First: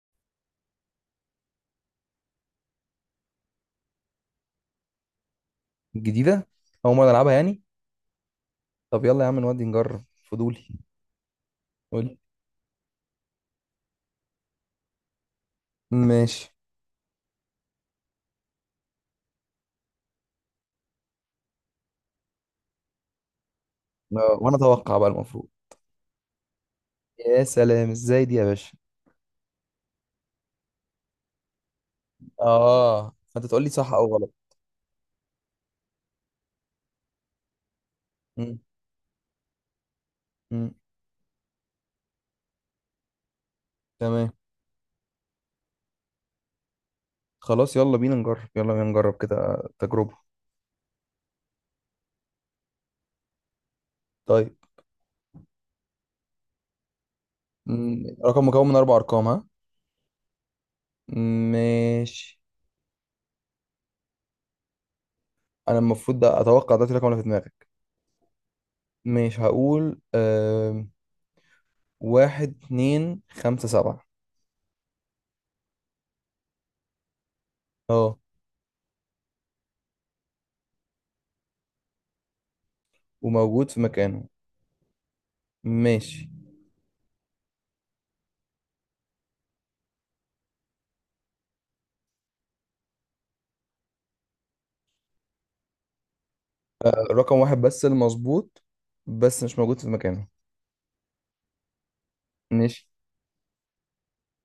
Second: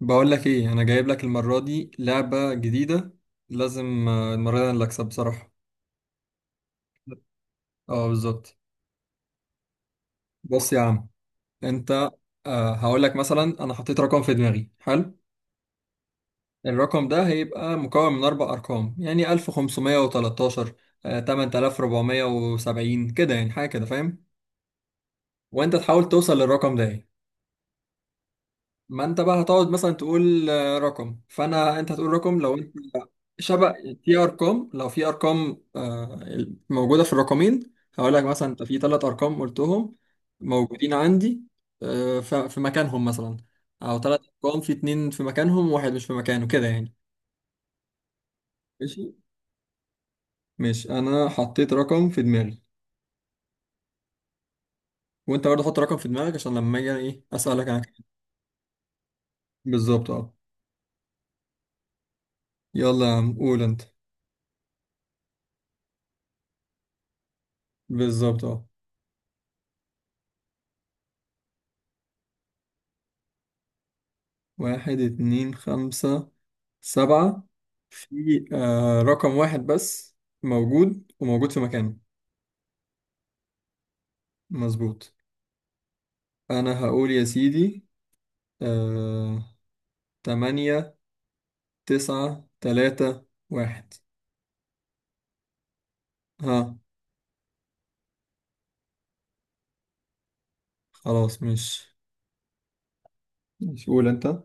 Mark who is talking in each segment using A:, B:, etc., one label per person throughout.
A: بقول لك ايه، انا جايب لك المره دي لعبه جديده. لازم المره دي انا اللي اكسب بصراحه.
B: جديدة. أول مرة ألعبها يعني.
A: اه بالظبط.
B: طب يلا يا عم، نودي نجرب. فضولي.
A: بص يا عم انت.
B: قول.
A: هقول لك مثلا انا حطيت رقم في دماغي حلو.
B: ماشي.
A: الرقم ده هيبقى مكون من اربع ارقام، يعني 1513، 8470، كده يعني، حاجه كده فاهم.
B: آه، وأنا أتوقع بقى المفروض.
A: وانت تحاول توصل للرقم ده يعني.
B: يا سلام، إزاي دي يا باشا؟
A: ما انت بقى هتقعد مثلا تقول رقم، فانا انت هتقول رقم لو انت
B: آه، فأنت تقول لي
A: شبه.
B: صح أو
A: في
B: غلط.
A: ارقام، لو في ارقام موجوده في الرقمين هقول لك مثلا
B: مم.
A: انت في ثلاث ارقام قلتهم
B: مم.
A: موجودين عندي، في مكانهم مثلا. او ثلاث
B: تمام.
A: ارقام في اتنين في مكانهم وواحد مش في مكانه كده يعني.
B: خلاص يلا بينا نجرب، يلا بينا
A: ماشي.
B: نجرب كده تجربة.
A: ماشي انا حطيت رقم في دماغي،
B: طيب.
A: وانت برضه حط رقم في دماغك عشان لما اجي انا ايه اسالك عنك.
B: مم. رقم مكون من أربع أرقام، ها؟
A: بالظبط اه.
B: ماشي.
A: يلا يا عم قول انت.
B: أنا المفروض ده أتوقع دلوقتي الرقم اللي في دماغك.
A: بالظبط اه.
B: مش هقول واحد اتنين خمسة سبعة.
A: واحد اتنين خمسة سبعة،
B: اه.
A: في رقم واحد بس موجود، وموجود في مكانه.
B: وموجود في مكانه.
A: مظبوط.
B: ماشي.
A: أنا هقول يا سيدي، آه، تمانية تسعة تلاتة واحد، ها.
B: آه، رقم واحد بس المظبوط، بس مش موجود في مكانه.
A: خلاص مش.
B: ماشي.
A: قول أنت.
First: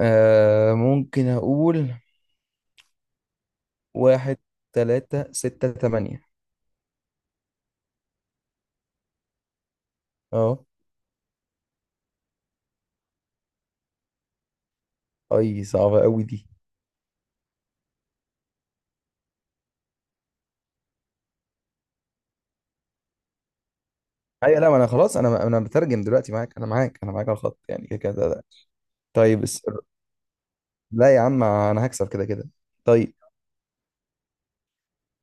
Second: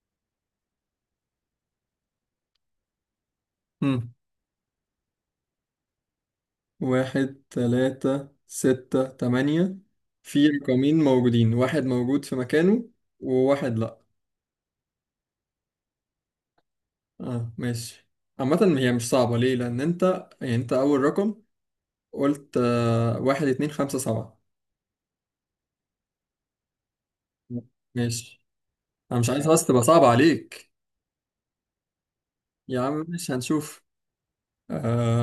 B: آه، ممكن أقول
A: مم.
B: واحد تلاتة ستة تمانية.
A: واحد تلاتة ستة تمانية، في
B: اه.
A: رقمين موجودين، واحد موجود في مكانه وواحد لأ.
B: أي صعبة أوي دي.
A: اه ماشي. عامة هي مش صعبة، ليه؟ لأن أنت يعني أنت أول رقم قلت واحد اتنين خمسة سبعة.
B: أيوة لا، ما أنا خلاص، أنا بترجم دلوقتي معاك، أنا معاك أنا معاك على الخط، يعني كده كده
A: ماشي.
B: ده.
A: أنا مش
B: طيب
A: عايز
B: بس.
A: بس تبقى صعبة عليك.
B: لا يا عم، أنا هكسب كده كده.
A: يا عم
B: طيب.
A: مش هنشوف.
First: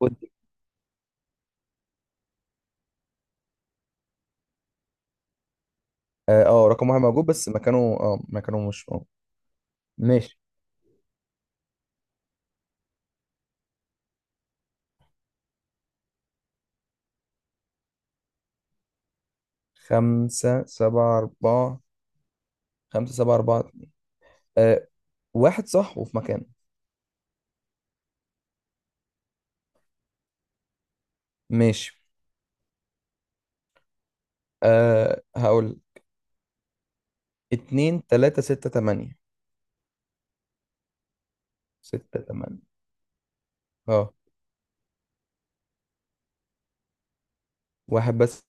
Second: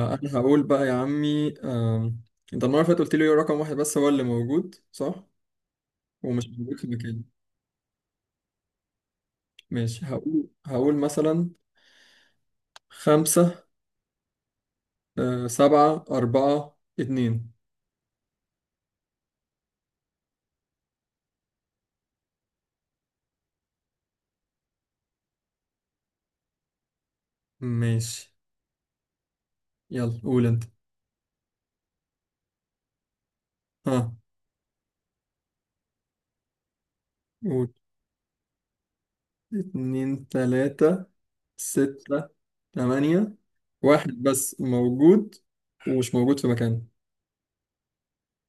B: خد.
A: أنا هقول بقى يا عمي، آه، أنت المرة اللي فاتت قلت لي رقم واحد بس هو اللي موجود صح؟
B: اه،
A: ومش
B: آه،
A: موجود في
B: رقم واحد
A: مكانه.
B: موجود، بس مكانه اه مكانه مش اه.
A: ماشي.
B: ماشي.
A: هقول مثلا خمسة، آه، سبعة أربعة اتنين.
B: خمسة سبعة أربعة، خمسة سبعة أربعة، آه، واحد صح وفي مكانه.
A: ماشي. يلا قول أنت.
B: ماشي.
A: ها.
B: آه، هقول
A: قول.
B: اتنين تلاتة ستة تمانية.
A: اتنين تلاتة
B: ستة
A: ستة
B: تمانية.
A: تمانية، واحد
B: اه.
A: بس موجود، ومش موجود في مكانه.
B: واحد بس،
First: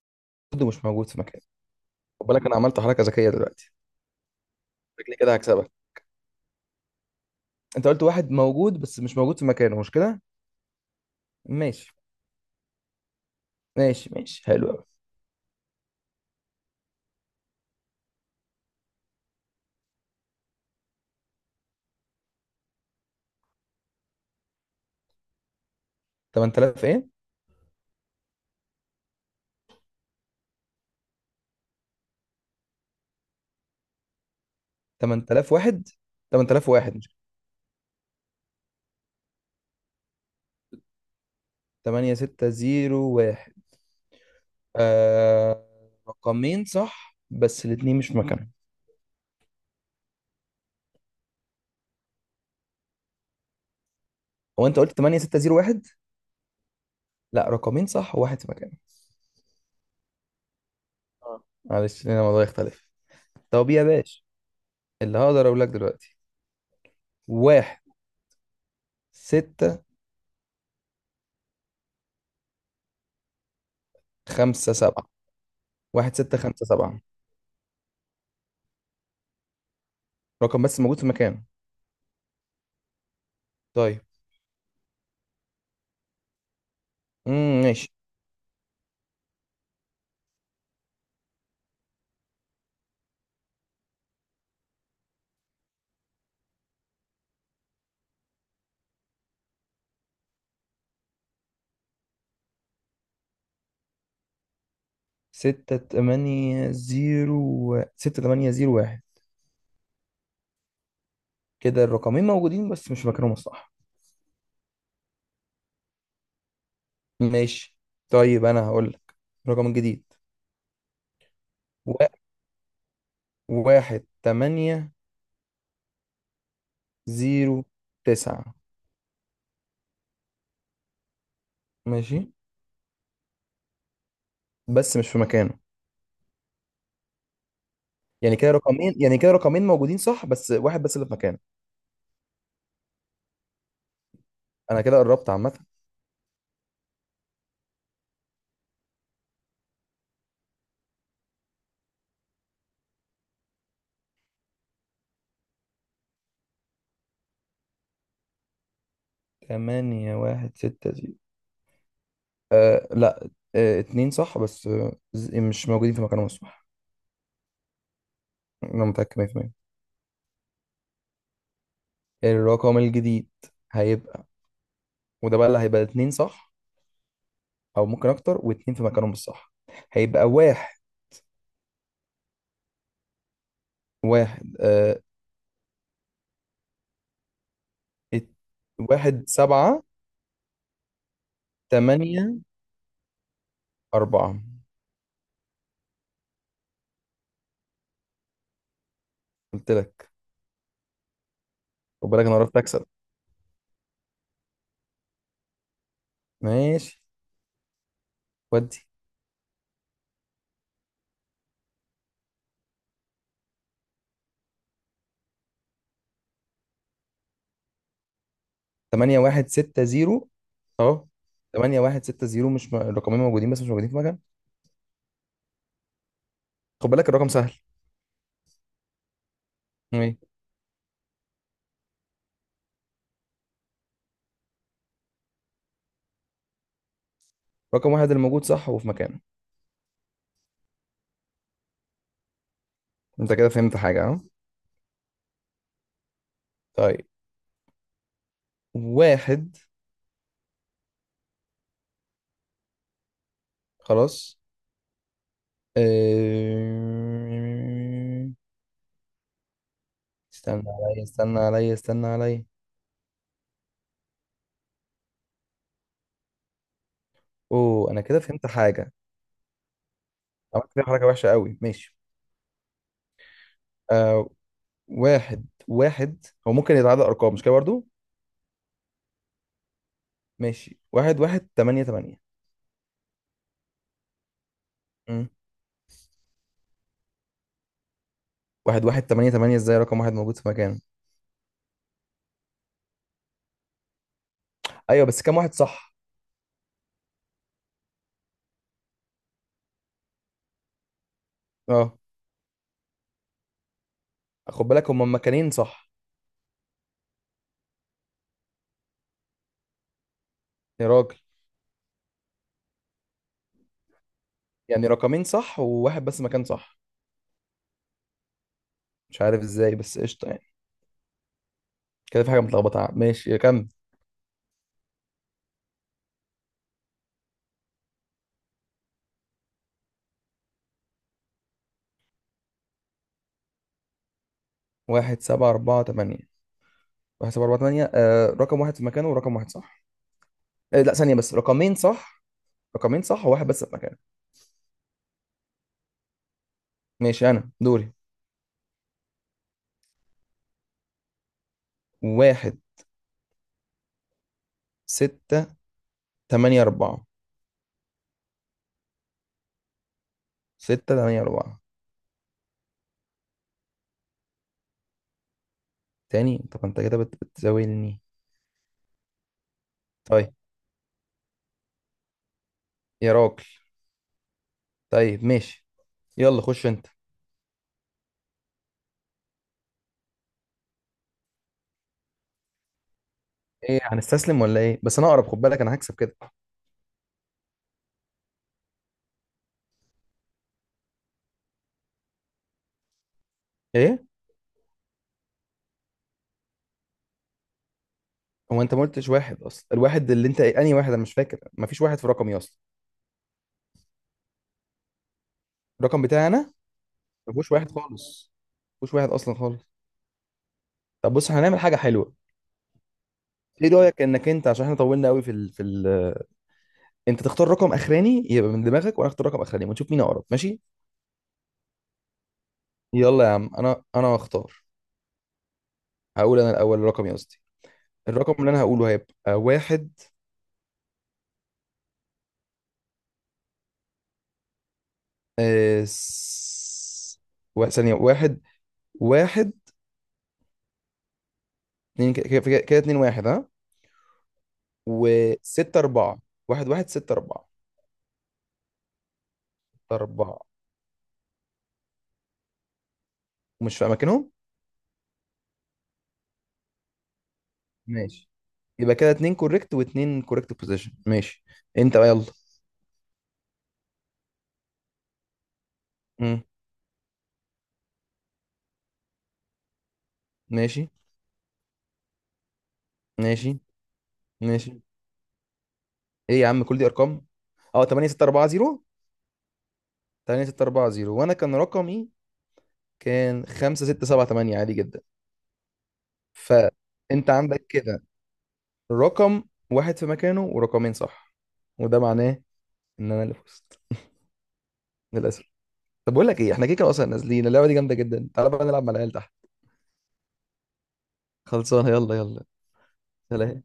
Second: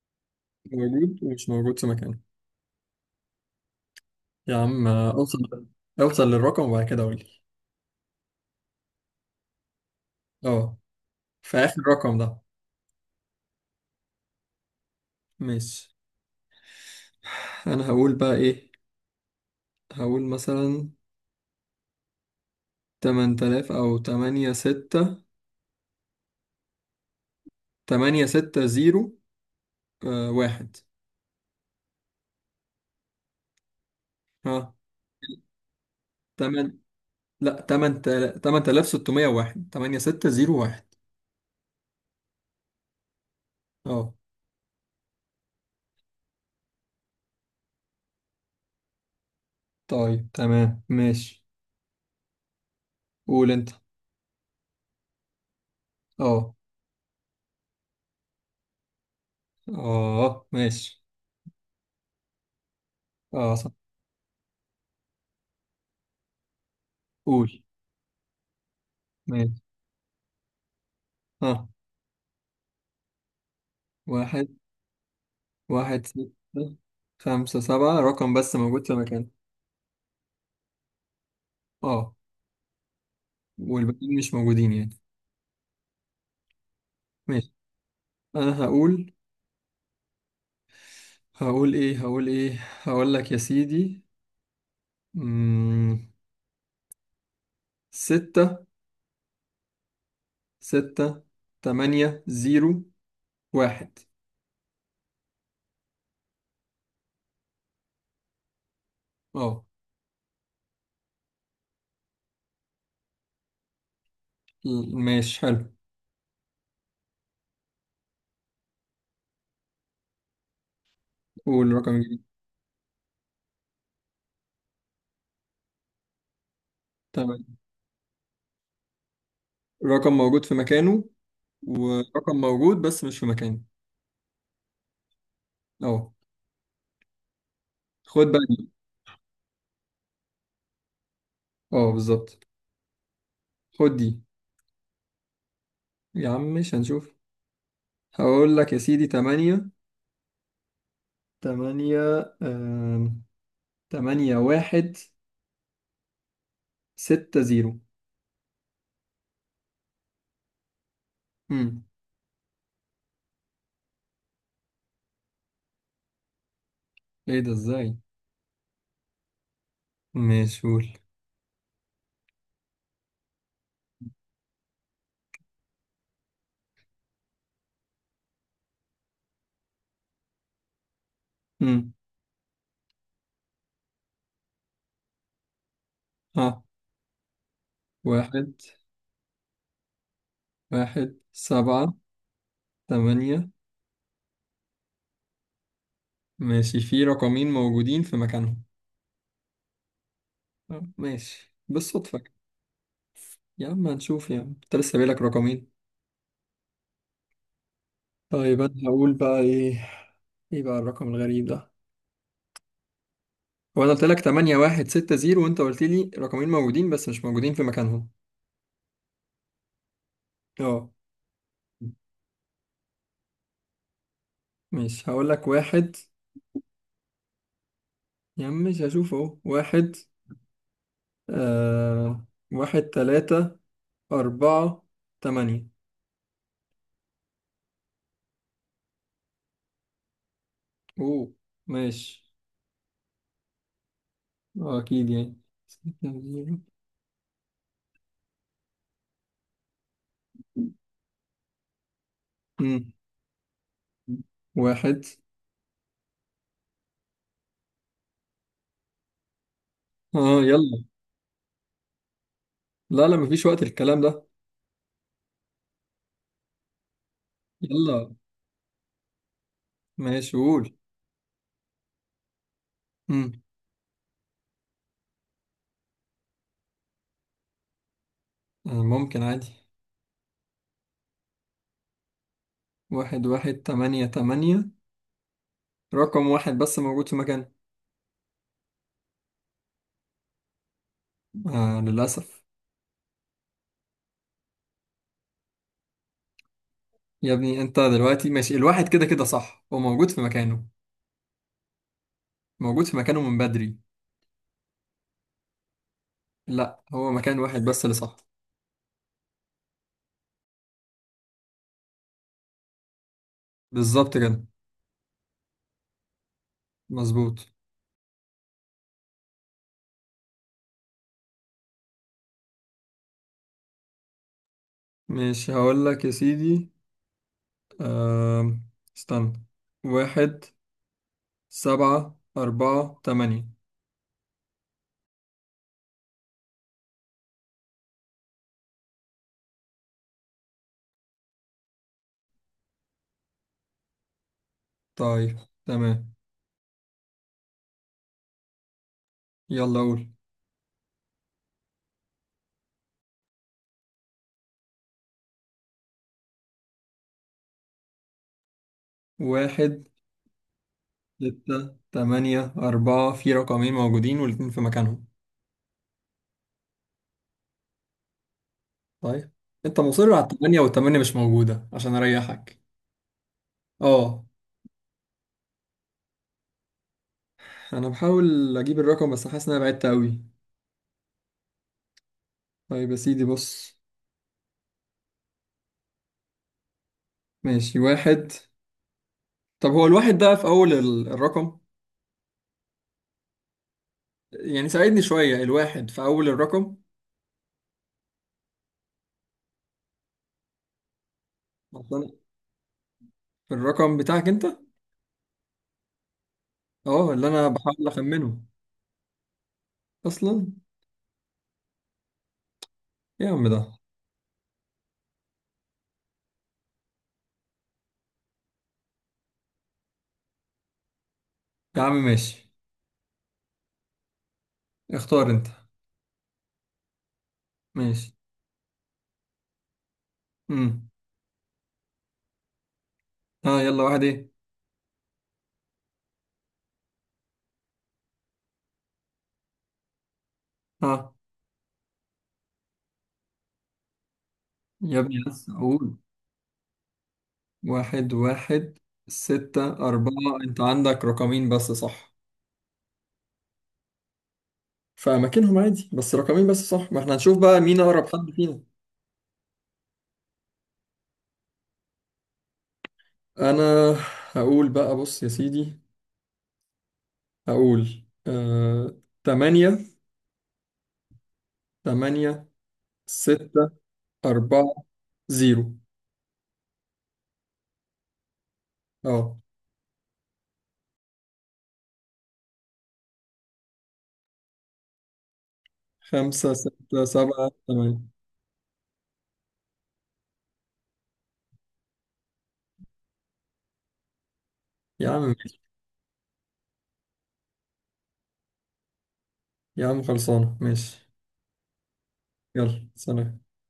B: برضه مش موجود في
A: موجود
B: مكانه.
A: ومش موجود في مكانه.
B: خد بالك انا عملت حركة ذكية دلوقتي،
A: يا عم
B: شكلي كده
A: اوصل.
B: هكسبك.
A: اوصل للرقم وبعد كده قولي.
B: انت قلت واحد موجود بس مش موجود في مكانه، مش كده؟
A: اه، في آخر
B: ماشي.
A: رقم ده.
B: ماشي ماشي، حلو قوي.
A: ماشي. أنا هقول بقى إيه، هقول مثلا تمن تلاف، أو تمانية ستة،
B: 8000 ايه؟
A: تمانية ستة زيرو، آه واحد، ها.
B: 8001.
A: تمن،
B: 8001 مش
A: لأ تمن تلاف ستمية واحد، تمانية ستة زيرو واحد.
B: 8 6 0 1.
A: اه
B: آه... رقمين صح بس الاتنين مش في مكانهم.
A: طيب تمام ماشي. قول انت.
B: هو انت قلت 8 6 0 1؟
A: اه.
B: لا، رقمين صح وواحد في مكانه.
A: اه ماشي.
B: آه. معلش، هنا الموضوع يختلف.
A: اه
B: طب
A: صح.
B: يا باشا، اللي هقدر اقول لك دلوقتي،
A: قول.
B: واحد
A: ماشي.
B: ستة
A: ها. واحد.
B: خمسة سبعة.
A: واحد
B: واحد
A: ستة
B: ستة خمسة سبعة،
A: خمسة سبعة، رقم بس موجود في مكان.
B: رقم بس موجود في مكانه.
A: اه،
B: طيب.
A: والباقيين مش موجودين يعني. ماشي.
B: امم، ماشي.
A: انا هقول، هقول ايه، هقول لك يا سيدي، مم. ستة، ستة تمانية زيرو واحد.
B: ستة تمانية زيرو، ستة تمانية زيرو واحد.
A: اه.
B: كده الرقمين موجودين بس مش في مكانهم الصح.
A: ماشي حلو.
B: ماشي. طيب أنا هقول لك الرقم الجديد.
A: قول
B: و...
A: رقم جديد.
B: واحد تمانية
A: تمام.
B: زيرو تسعة.
A: رقم موجود في مكانه،
B: ماشي،
A: ورقم موجود بس مش في مكانه.
B: بس مش في مكانه.
A: اهو. خد
B: يعني
A: بقى
B: كده
A: دي.
B: رقمين، يعني كده رقمين موجودين صح بس واحد بس اللي في مكانه.
A: اه بالظبط. خد دي.
B: أنا كده قربت عامة.
A: يا عم مش هنشوف. هقول لك يا سيدي تمانية، تمانية، آم، تمانية واحد ستة زيرو.
B: تمانية واحد ستة زيرو.
A: امم.
B: آه لا، آه اتنين صح بس آه مش موجودين في مكانهم الصح.
A: ايه ده ازاي؟
B: انا متأكد 100%.
A: مش قول.
B: الرقم الجديد هيبقى، وده بقى اللي هيبقى اتنين صح، او ممكن اكتر، واتنين في مكانهم الصح. هيبقى واحد،
A: امم.
B: واحد آه،
A: ها.
B: ات-
A: واحد،
B: واحد سبعة
A: واحد سبعة
B: تمانية
A: تمانية.
B: أربعة.
A: ماشي، في رقمين موجودين في مكانهم.
B: قلت لك.
A: آه، ماشي
B: خد
A: بالصدفة
B: بالك
A: كده.
B: انا عرفت اكسب.
A: يا عم هنشوف، يا عم انت لسه بايلك رقمين.
B: ماشي
A: طيب انا
B: ودي.
A: هقول بقى ايه، ايه بقى الرقم الغريب ده؟ وانا قلت لك 8 1 6 0 وانت قلت لي رقمين موجودين بس مش موجودين في مكانهم.
B: تمانية واحد ستة زيرو،
A: اه.
B: اهو. تمانية واحد ستة زيرو مش الرقمين موجودين بس مش موجودين في مكان.
A: ماشي هقول لك واحد.
B: خد بالك الرقم سهل.
A: يا عم مش هشوف اهو واحد،
B: ايه.
A: آه، واحد تلاتة أربعة تمانية.
B: رقم واحد اللي موجود صح وفي مكانه.
A: أوه. ماشي.
B: انت كده فهمت حاجة، ها؟
A: آه، أكيد يعني. ستة زيرو.
B: طيب. واحد.
A: مم.
B: خلاص.
A: واحد،
B: آه،
A: آه،
B: استنى
A: يلا.
B: عليا استنى عليا استنى عليا.
A: لا لا، مفيش وقت الكلام ده.
B: اوه انا
A: يلا.
B: كده فهمت حاجة.
A: ماشي قول.
B: عملت فيها حركة وحشة قوي. ماشي.
A: مم.
B: آه، واحد واحد هو ممكن يتعادل ارقام، مش كده برضو؟
A: آه ممكن عادي.
B: ماشي. واحد واحد تمانية تمانية.
A: واحد واحد تمانية تمانية.
B: مم.
A: رقم واحد بس موجود في مكان.
B: واحد واحد تمانية تمانية، ازاي رقم واحد موجود في مكانه؟
A: آه للأسف.
B: ايوه بس كام واحد صح؟
A: يا ابني انت دلوقتي ماشي، الواحد كده كده صح، هو موجود في مكانه،
B: اه.
A: موجود في مكانه من بدري.
B: خد بالك هما مكانين صح.
A: لا هو مكان واحد بس اللي صح.
B: يا راجل.
A: بالظبط كده.
B: يعني رقمين صح وواحد بس مكان صح.
A: مظبوط.
B: مش عارف ازاي، بس قشطة يعني. كده في حاجة متلخبطة، ماشي كم.
A: مش هقول لك يا سيدي، أم... استنى، واحد سبعة أربعة تمانية.
B: واحد سبعة أربعة تمانية، واحد سبعة أربعة تمانية، آه، رقم واحد في مكانه ورقم واحد صح. آه لا، ثانية بس، رقمين صح. رقمين صح وواحد بس في مكانه.
A: طيب. تمام.
B: ماشي، أنا دوري.
A: يلا قول.
B: واحد ستة تمانية أربعة.
A: واحد،
B: ستة تمانية أربعة.
A: ستة تمانية أربعة، في رقمين موجودين والاتنين في مكانهم.
B: تاني؟ طب أنت كده بتزاولني.
A: طيب انت مصر على
B: طيب.
A: التمانية، والتمانية مش موجودة عشان أريحك.
B: يا راجل.
A: اه.
B: طيب ماشي. يلا خش أنت.
A: انا بحاول اجيب الرقم بس حاسس ان انا بعدت قوي. طيب يا سيدي بص.
B: إيه هنستسلم ولا إيه؟ بس أنا أقرب، خد بالك أنا هكسب كده.
A: ماشي. واحد. طب هو الواحد ده في اول الرقم؟
B: إيه؟
A: يعني ساعدني شوية، الواحد في اول الرقم
B: هو أنت ما قلتش واحد أصلا. الواحد اللي أنت أنهي واحد؟ أنا مش فاكر، مفيش واحد
A: اصلا.
B: في رقمي أصلا.
A: في الرقم بتاعك انت.
B: الرقم بتاعي أنا
A: اه اللي انا
B: مفيهوش واحد
A: بحاول
B: خالص.
A: اخمنه.
B: مفيش واحد اصلا خالص.
A: اصلا.
B: طب بص، احنا هنعمل حاجه حلوه.
A: إيه يا عم ده؟
B: ايه رايك انك انت، عشان احنا طولنا قوي في انت تختار رقم اخراني يبقى من دماغك، وانا اختار رقم اخراني، ونشوف مين اقرب، ماشي؟
A: يا عم ماشي.
B: يلا يا عم، انا هختار.
A: اختار انت.
B: هقول انا الاول الرقم، يا قصدي،
A: ماشي.
B: الرقم اللي انا هقوله هيبقى واحد.
A: امم. ها يلا، واحد ايه؟
B: آه... س... ثانيه واحد. واحد
A: ها.
B: اتنين، كده كده اتنين واحد، ها.
A: يا ابني بس
B: وستة
A: اقول.
B: أربعة. واحد واحد ستة أربعة.
A: واحد واحد ستة
B: ستة
A: أربعة.
B: أربعة،
A: أنت عندك رقمين بس صح؟
B: مش في أماكنهم.
A: في اماكنهم عادي، بس رقمين بس صح، ما احنا هنشوف بقى مين اقرب حد
B: ماشي.
A: فينا.
B: يبقى كده اتنين كوريكت واتنين كوريكت بوزيشن. ماشي. انت بقى يلا.
A: انا هقول بقى، بص يا سيدي، هقول 8،
B: ماشي.
A: 8،
B: ماشي.
A: 6، 4،
B: ماشي.
A: 0.
B: ايه يا عم، كل دي ارقام. اه، 8 6 4 0.
A: اه
B: 8 6 4 0، وانا كان رقمي كان 5 6 7 8 عادي جدا.
A: 5 6
B: فانت
A: 7
B: عندك
A: 8.
B: كده رقم واحد في مكانه، ورقمين صح، وده معناه ان انا اللي فزت.
A: يا عم
B: للاسف.
A: ماشي.
B: طب بقول لك ايه، احنا كده كده اصلا نازلين، اللعبه دي جامده جدا، تعالى بقى نلعب مع العيال تحت.
A: يا عم خلصانة ماشي.
B: خلصانه، يلا يلا.
A: يلا سلام.
B: سلام.